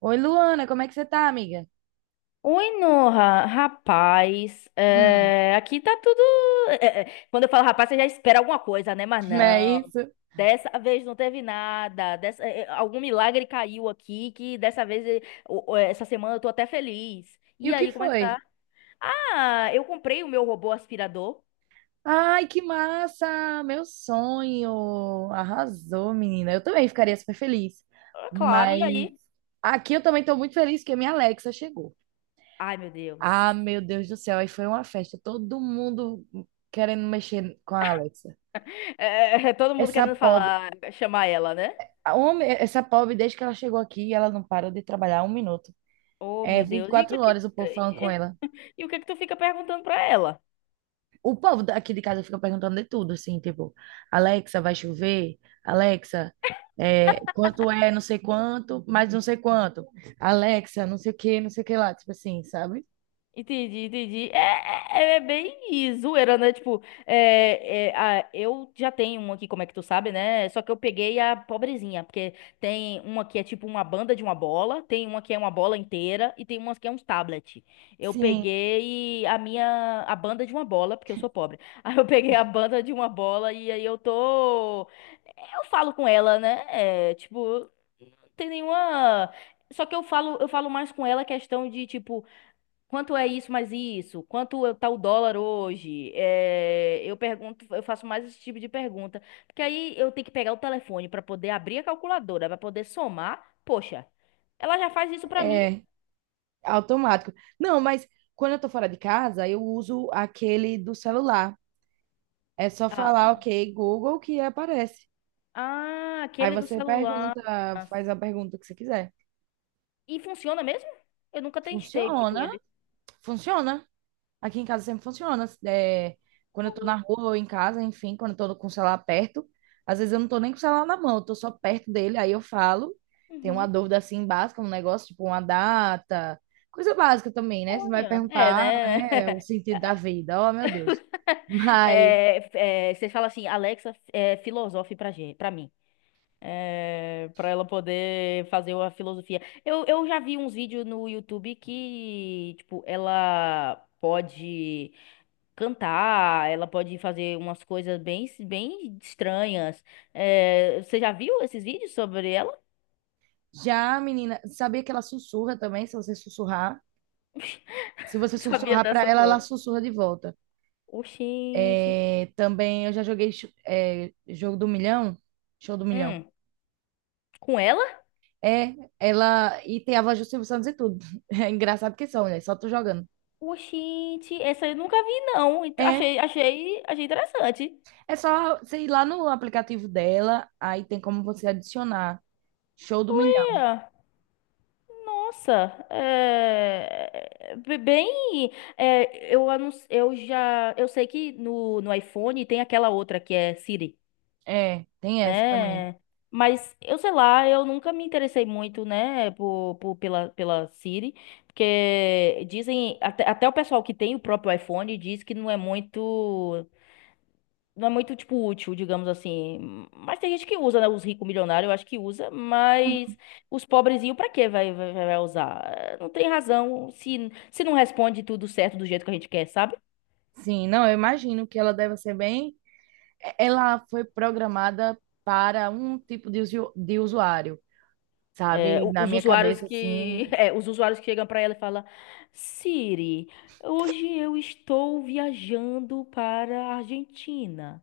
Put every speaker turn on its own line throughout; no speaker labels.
Oi, Luana, como é que você tá, amiga?
Oi, Noha, rapaz,
Hum.
aqui tá tudo. Quando eu falo rapaz, você já espera alguma coisa, né? Mas
Não é
não,
isso?
dessa vez não teve nada. Algum milagre caiu aqui que dessa vez, essa semana eu tô até feliz.
E
E
o que
aí, como é que tá?
foi?
Ah, eu comprei o meu robô aspirador.
Ai, que massa! Meu sonho! Arrasou, menina. Eu também ficaria
E,
super feliz.
Claro,
Mas
e aí?
aqui eu também tô muito feliz que a minha Alexa chegou.
Ai, meu
Ah,
Deus.
meu Deus do céu, aí foi uma festa. Todo mundo querendo mexer com a Alexa.
É, Todo mundo
Essa
querendo
pobre,
falar, chamar ela, né?
essa pobre, desde que ela chegou aqui, ela não parou de trabalhar um minuto.
Oh,
É
meu
vinte e
Deus, e o que
quatro
é que,
horas o povo falando com ela.
e o que é que tu fica perguntando pra ela?
O povo daqui de casa fica perguntando de tudo, assim, tipo, Alexa, vai chover? Alexa, quanto é não sei quanto, mais não sei quanto. Alexa, não sei o que, não sei o que lá, tipo assim, sabe?
Entendi, entendi. É bem zoeira, né? Tipo, eu já tenho uma aqui, como é que tu sabe, né? Só que eu peguei a pobrezinha, porque tem uma que é tipo uma banda de uma bola, tem uma que é uma bola inteira e tem uma que é uns tablet. Eu
Sim,
peguei a minha, a banda de uma bola, porque eu sou pobre. Aí eu peguei a banda de uma bola e aí eu tô. Eu falo com ela, né? É, tipo, não tem nenhuma. Só que eu falo mais com ela questão de, tipo. Quanto é isso mais isso? Quanto é tá o dólar hoje? Eu pergunto, eu faço mais esse tipo de pergunta, porque aí eu tenho que pegar o telefone para poder abrir a calculadora, para poder somar. Poxa, ela já faz isso para mim?
é automático. Não, mas quando eu tô fora de casa, eu uso aquele do celular. É só
Ah,
falar,
ah,
ok, Google, que aparece.
ah,
Aí
aquele do
você
celular.
pergunta,
Nossa.
faz a pergunta que você quiser.
E funciona mesmo? Eu nunca testei muito
Funciona,
ele.
funciona. Aqui em casa sempre funciona. É, quando eu tô na rua ou em casa, enfim, quando eu tô com o celular perto, às vezes eu não tô nem com o celular na mão, eu tô só perto dele, aí eu falo. Tem uma
Uhum.
dúvida assim básica, um negócio tipo uma data, coisa básica também, né? Você vai
Olha,
perguntar, né, o
né?
sentido da vida. Oh, meu Deus. Mas
Você fala assim, Alexa, filosofe pra gente, para mim. Para ela poder fazer a filosofia. Eu já vi uns vídeos no YouTube que, tipo, ela pode cantar, ela pode fazer umas coisas bem, bem estranhas. Você já viu esses vídeos sobre ela?
já a menina, sabia que ela sussurra também, se você sussurrar? Se você
Não sabia
sussurrar pra
dessa,
ela, ela
não.
sussurra de volta.
Oxente.
É, também eu já joguei jogo do milhão, show do milhão.
Hum, com ela?
É, ela. E tem a voz do Silvio Santos e tudo. É engraçado que são, né? Só tu jogando.
Oxente, essa eu nunca vi, não. Então,
É,
achei interessante.
é só você ir lá no aplicativo dela, aí tem como você adicionar. Show do milhão.
É. Nossa, bem, é, eu, anun- eu já, eu sei que no iPhone tem aquela outra que é Siri,
É, tem essa também.
né? Mas eu sei lá, eu nunca me interessei muito, né, pela Siri, porque dizem, até o pessoal que tem o próprio iPhone diz que não é muito, tipo, útil, digamos assim. Mas tem gente que usa, né? Os ricos milionários, eu acho que usa, mas os pobrezinhos, pra quê vai usar? Não tem razão se não responde tudo certo do jeito que a gente quer, sabe?
Sim, não, eu imagino que ela deve ser bem. Ela foi programada para um tipo de, de usuário, sabe? Na minha cabeça, assim,
Os usuários que chegam pra ela e falam, Siri, hoje eu estou viajando para a Argentina.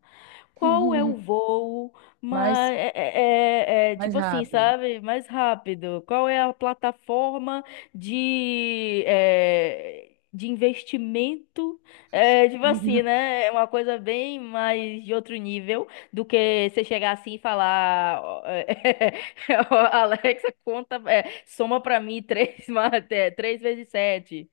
Qual é o voo
mais,
mais,
mais
tipo assim,
rápido.
sabe? Mais rápido. Qual é a plataforma de investimento? Tipo assim, né? É uma coisa bem mais de outro nível do que você chegar assim e falar: ó, ó, Alexa, conta, soma pra mim três, três vezes sete.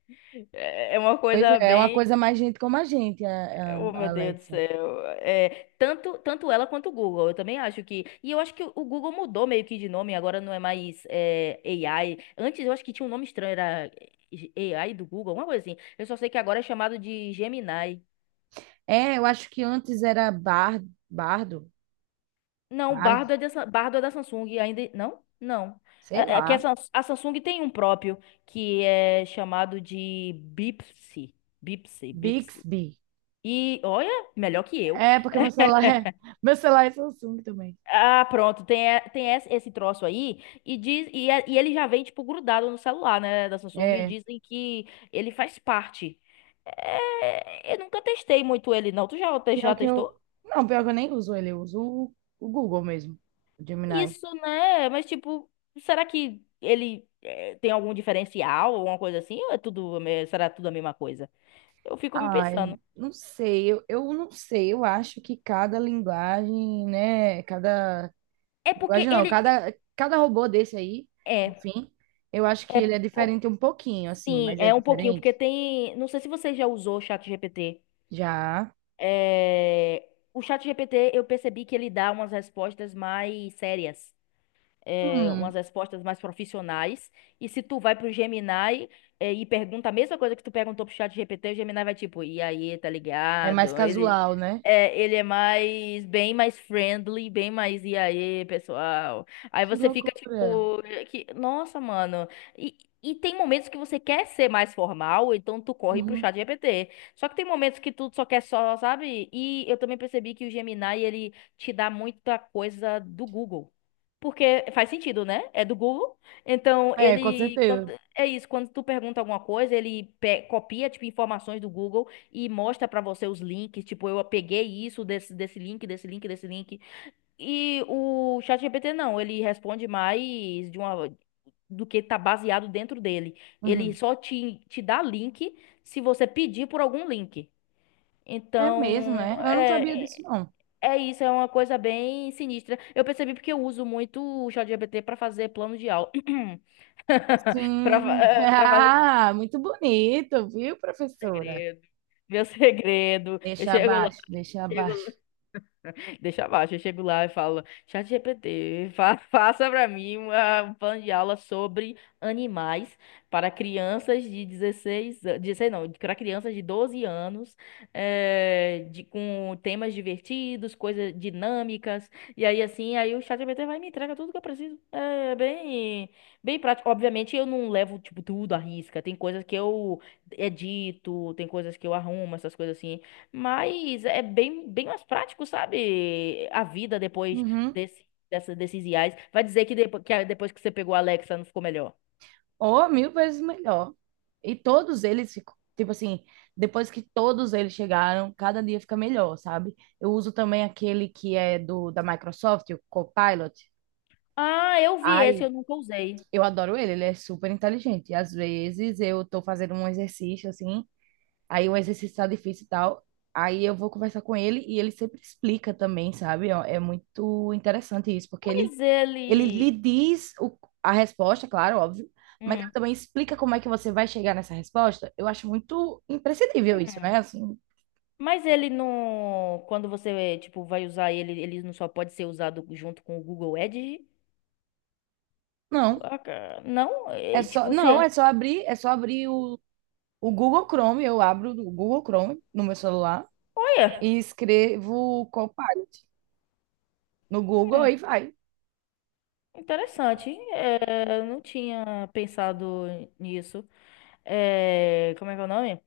É uma
Pois
coisa
é, é uma
bem.
coisa mais gente como a gente,
Oh,
a
meu Deus do
Alexa.
céu. Tanto ela quanto o Google, eu também acho que. E eu acho que o Google mudou meio que de nome, agora não é mais AI. Antes eu acho que tinha um nome estranho, era AI do Google, alguma coisa assim. Eu só sei que agora é chamado de Gemini.
É, eu acho que antes era Bar, Bardo,
Não,
Bard,
Bardo é da Samsung ainda. Não? Não.
sei
É que a,
lá,
Sams- a Samsung tem um próprio que é chamado de Bixby. Bixby, Bixby.
Bixby.
E olha, melhor que eu.
É, porque meu celular é, meu celular é Samsung também.
Ah, pronto, tem esse troço aí, e ele já vem, tipo, grudado no celular, né, da Samsung, e
É,
dizem que ele faz parte. Eu nunca testei muito ele, não.
pior
Já
que
testou?
eu, não, pior que eu nem uso ele, eu uso o Google mesmo, o Gemini.
Isso, né? Mas, tipo, será que tem algum diferencial, alguma coisa assim? Ou é tudo, será tudo a mesma coisa? Eu fico me
Ai,
pensando.
não sei, eu não sei, eu acho que cada linguagem, né, cada,
É porque
linguagem não,
ele.
cada, robô desse aí,
É,
enfim, eu acho que
é.
ele é
Pô,
diferente um pouquinho, assim,
sim,
mas é
é um pouquinho, porque
diferente.
tem. Não sei se você já usou o ChatGPT.
Já.
É, O chat GPT eu percebi que ele dá umas respostas mais sérias,
Hum.
umas respostas mais profissionais. E se tu vai pro Gemini, e pergunta a mesma coisa que tu perguntou pro chat GPT, o Gemini vai tipo, e aí, tá
É mais
ligado? Ele
casual, né?
é, ele é mais, bem mais friendly, bem mais, e aí, pessoal? Aí
Que
você fica
loucura.
tipo, que, nossa, mano. E, e tem momentos que você quer ser mais formal, então tu corre pro
Uhum.
chat GPT. Só que tem momentos que tu só quer só, sabe? E eu também percebi que o Gemini, ele te dá muita coisa do Google. Porque faz sentido, né? É do Google. Então,
É, com
ele. Quando-
certeza.
é isso, Quando tu pergunta alguma coisa, ele copia, tipo, informações do Google e mostra pra você os links. Tipo, eu peguei isso desse, desse link, desse link, desse link. E o ChatGPT não, ele responde mais de uma. Do que tá baseado dentro dele. Ele
Uhum.
só te dá link se você pedir por algum link.
É mesmo,
Então,
é? Eu não sabia disso,
é
não.
é isso, é uma coisa bem sinistra. Eu percebi porque eu uso muito o ChatGPT para fazer plano de aula.
Sim.
Para fazer
Ah, muito bonito, viu,
meu
professora?
segredo, meu segredo. Eu
Deixa
chego lá,
abaixo, deixa
chego
abaixo.
deixa abaixo. Eu chego lá e falo, ChatGPT, fa faça pra mim um plano de aula sobre animais para crianças de 16, an- 16 não, para crianças de 12 anos, com temas divertidos, coisas dinâmicas. E aí, assim, aí o ChatGPT vai e me entrega tudo que eu preciso. É bem, bem prático. Obviamente, eu não levo, tipo, tudo à risca. Tem coisas que eu edito, tem coisas que eu arrumo, essas coisas assim. Mas é bem, bem mais prático, sabe? A vida depois
Uhum.
desses IAs. Vai dizer que, depois que você pegou a Alexa não ficou melhor.
Oh, mil vezes melhor. E todos eles ficam, tipo assim, depois que todos eles chegaram, cada dia fica melhor, sabe? Eu uso também aquele que é do da Microsoft, o Copilot.
Ah, eu vi esse,
Ai,
eu nunca usei.
eu adoro ele, ele é super inteligente. Às vezes eu tô fazendo um exercício assim, aí o exercício tá difícil e tal, aí eu vou conversar com ele e ele sempre explica também, sabe? Ó, é muito interessante isso, porque ele,
Mas
ele lhe
ele.
diz o, a resposta, claro, óbvio, mas ele
Hum.
também explica como é que você vai chegar nessa resposta. Eu acho muito imprescindível isso,
Hum.
né? Assim,
Mas ele não. Quando você, tipo, vai usar ele, ele não só pode ser usado junto com o Google Edge?
não,
Não?
é
É,
só,
tipo,
não,
você.
é só abrir o Google Chrome, eu abro o Google Chrome no meu celular
Olha!
e escrevo Copilot no Google
hum,
e vai.
Interessante. Eu não tinha pensado nisso. Como é que é o nome?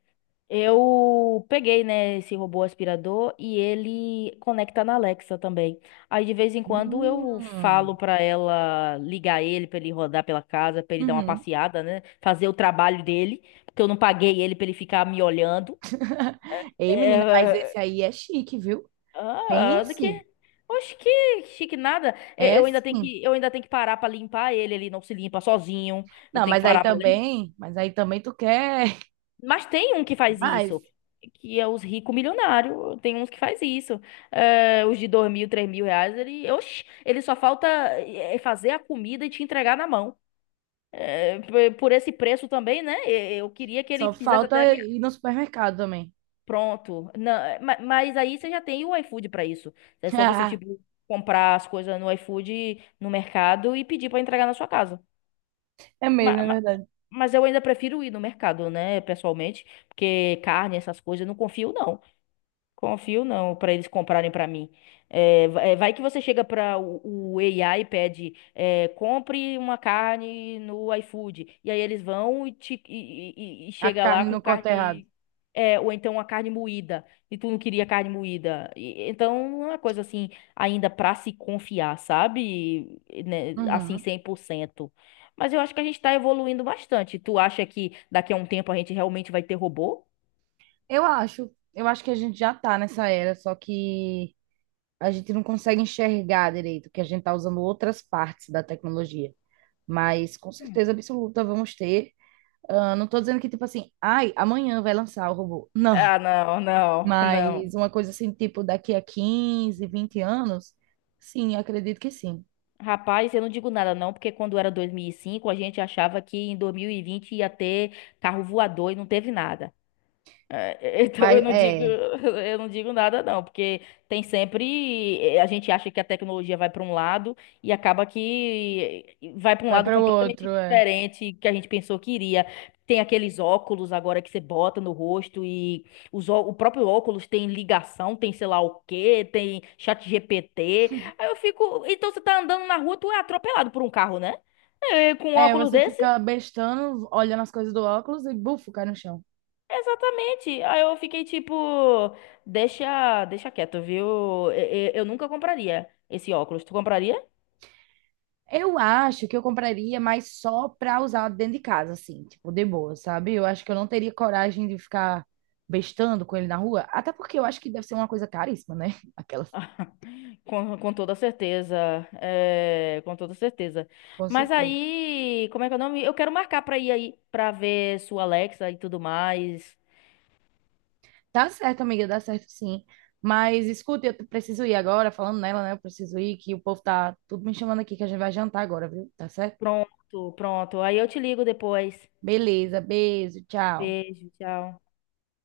Eu peguei, né, esse robô aspirador e ele conecta na Alexa também. Aí de vez em quando eu
Hum.
falo pra ela ligar ele pra ele rodar pela casa, pra ele dar uma
Uhum.
passeada, né, fazer o trabalho dele, porque eu não paguei ele pra ele ficar me olhando.
Ei, menina, mas
É.
esse aí é chique, viu?
Ah, do que?
Pense.
Oxe, que chique nada.
É
Eu ainda tenho
sim.
que, eu ainda tenho que parar pra limpar ele, ele não se limpa sozinho. Eu
Não,
tenho que parar para
mas aí também tu quer.
Mas tem um que faz
Mas
isso, que é os ricos milionários. Tem uns que faz isso. Os de 2.000, R$ 3.000, ele só falta fazer a comida e te entregar na mão. Por esse preço também, né? Eu queria que ele
só
fizesse até a
falta
minha.
ir no supermercado também.
Pronto. Não, mas aí você já tem o iFood para isso. É só você, tipo, comprar as coisas no iFood, no mercado e pedir para entregar na sua casa.
É mesmo,
Ma-
é
ma-
verdade.
Mas eu ainda prefiro ir no mercado, né, pessoalmente, porque carne, essas coisas, eu não confio, não. Confio não, para eles comprarem para mim. Vai que você chega para o AI e pede, compre uma carne no iFood. E aí eles vão e, te, e
A
chega lá
carne
com
não corta errado.
carne. Ou então uma carne moída. E tu não queria carne moída. Então não é uma coisa assim, ainda para se confiar, sabe? E, né, assim,
Uhum.
100%. Mas eu acho que a gente tá evoluindo bastante. Tu acha que daqui a um tempo a gente realmente vai ter robô?
Eu acho que a gente já tá nessa era, só que a gente não consegue enxergar direito, que a gente tá usando outras partes da tecnologia. Mas com
Hum.
certeza absoluta vamos ter. Ah, não tô dizendo que, tipo assim, ai, amanhã vai lançar o robô. Não.
Ah, não, não, não.
Mas uma coisa assim, tipo, daqui a 15, 20 anos, sim, acredito que sim.
Rapaz, eu não digo nada não, porque quando era 2005 a gente achava que em 2020 ia ter carro voador e não teve nada. Então eu
Mas
não digo,
é,
eu não digo nada não, porque tem sempre a gente acha que a tecnologia vai para um lado e acaba que vai para um
vai
lado
para o
completamente
outro, é.
diferente que a gente pensou que iria. Tem aqueles óculos agora que você bota no rosto e o próprio óculos tem ligação, tem sei lá o quê, tem chat GPT. Aí eu fico, então você tá andando na rua, tu é atropelado por um carro, né? Com um
É,
óculos
você
desse.
fica bestando, olhando as coisas do óculos e bufo, cai no chão.
Exatamente. Aí eu fiquei tipo, deixa, deixa quieto, viu? Eu nunca compraria esse óculos. Tu compraria?
Eu acho que eu compraria, mas só pra usar dentro de casa, assim, tipo, de boa, sabe? Eu acho que eu não teria coragem de ficar bestando com ele na rua, até porque eu acho que deve ser uma coisa caríssima, né? Aquelas,
Com toda certeza. Com toda certeza.
com
Mas
certeza.
aí, como é que é o nome? Eu quero marcar pra ir aí, pra ver sua Alexa e tudo mais.
Dá certo, amiga, dá certo sim. Mas escuta, eu preciso ir agora, falando nela, né? Eu preciso ir, que o povo tá tudo me chamando aqui, que a gente vai jantar agora, viu? Tá certo?
Pronto, pronto. Aí eu te ligo depois.
Beleza, beijo, tchau.
Beijo, tchau.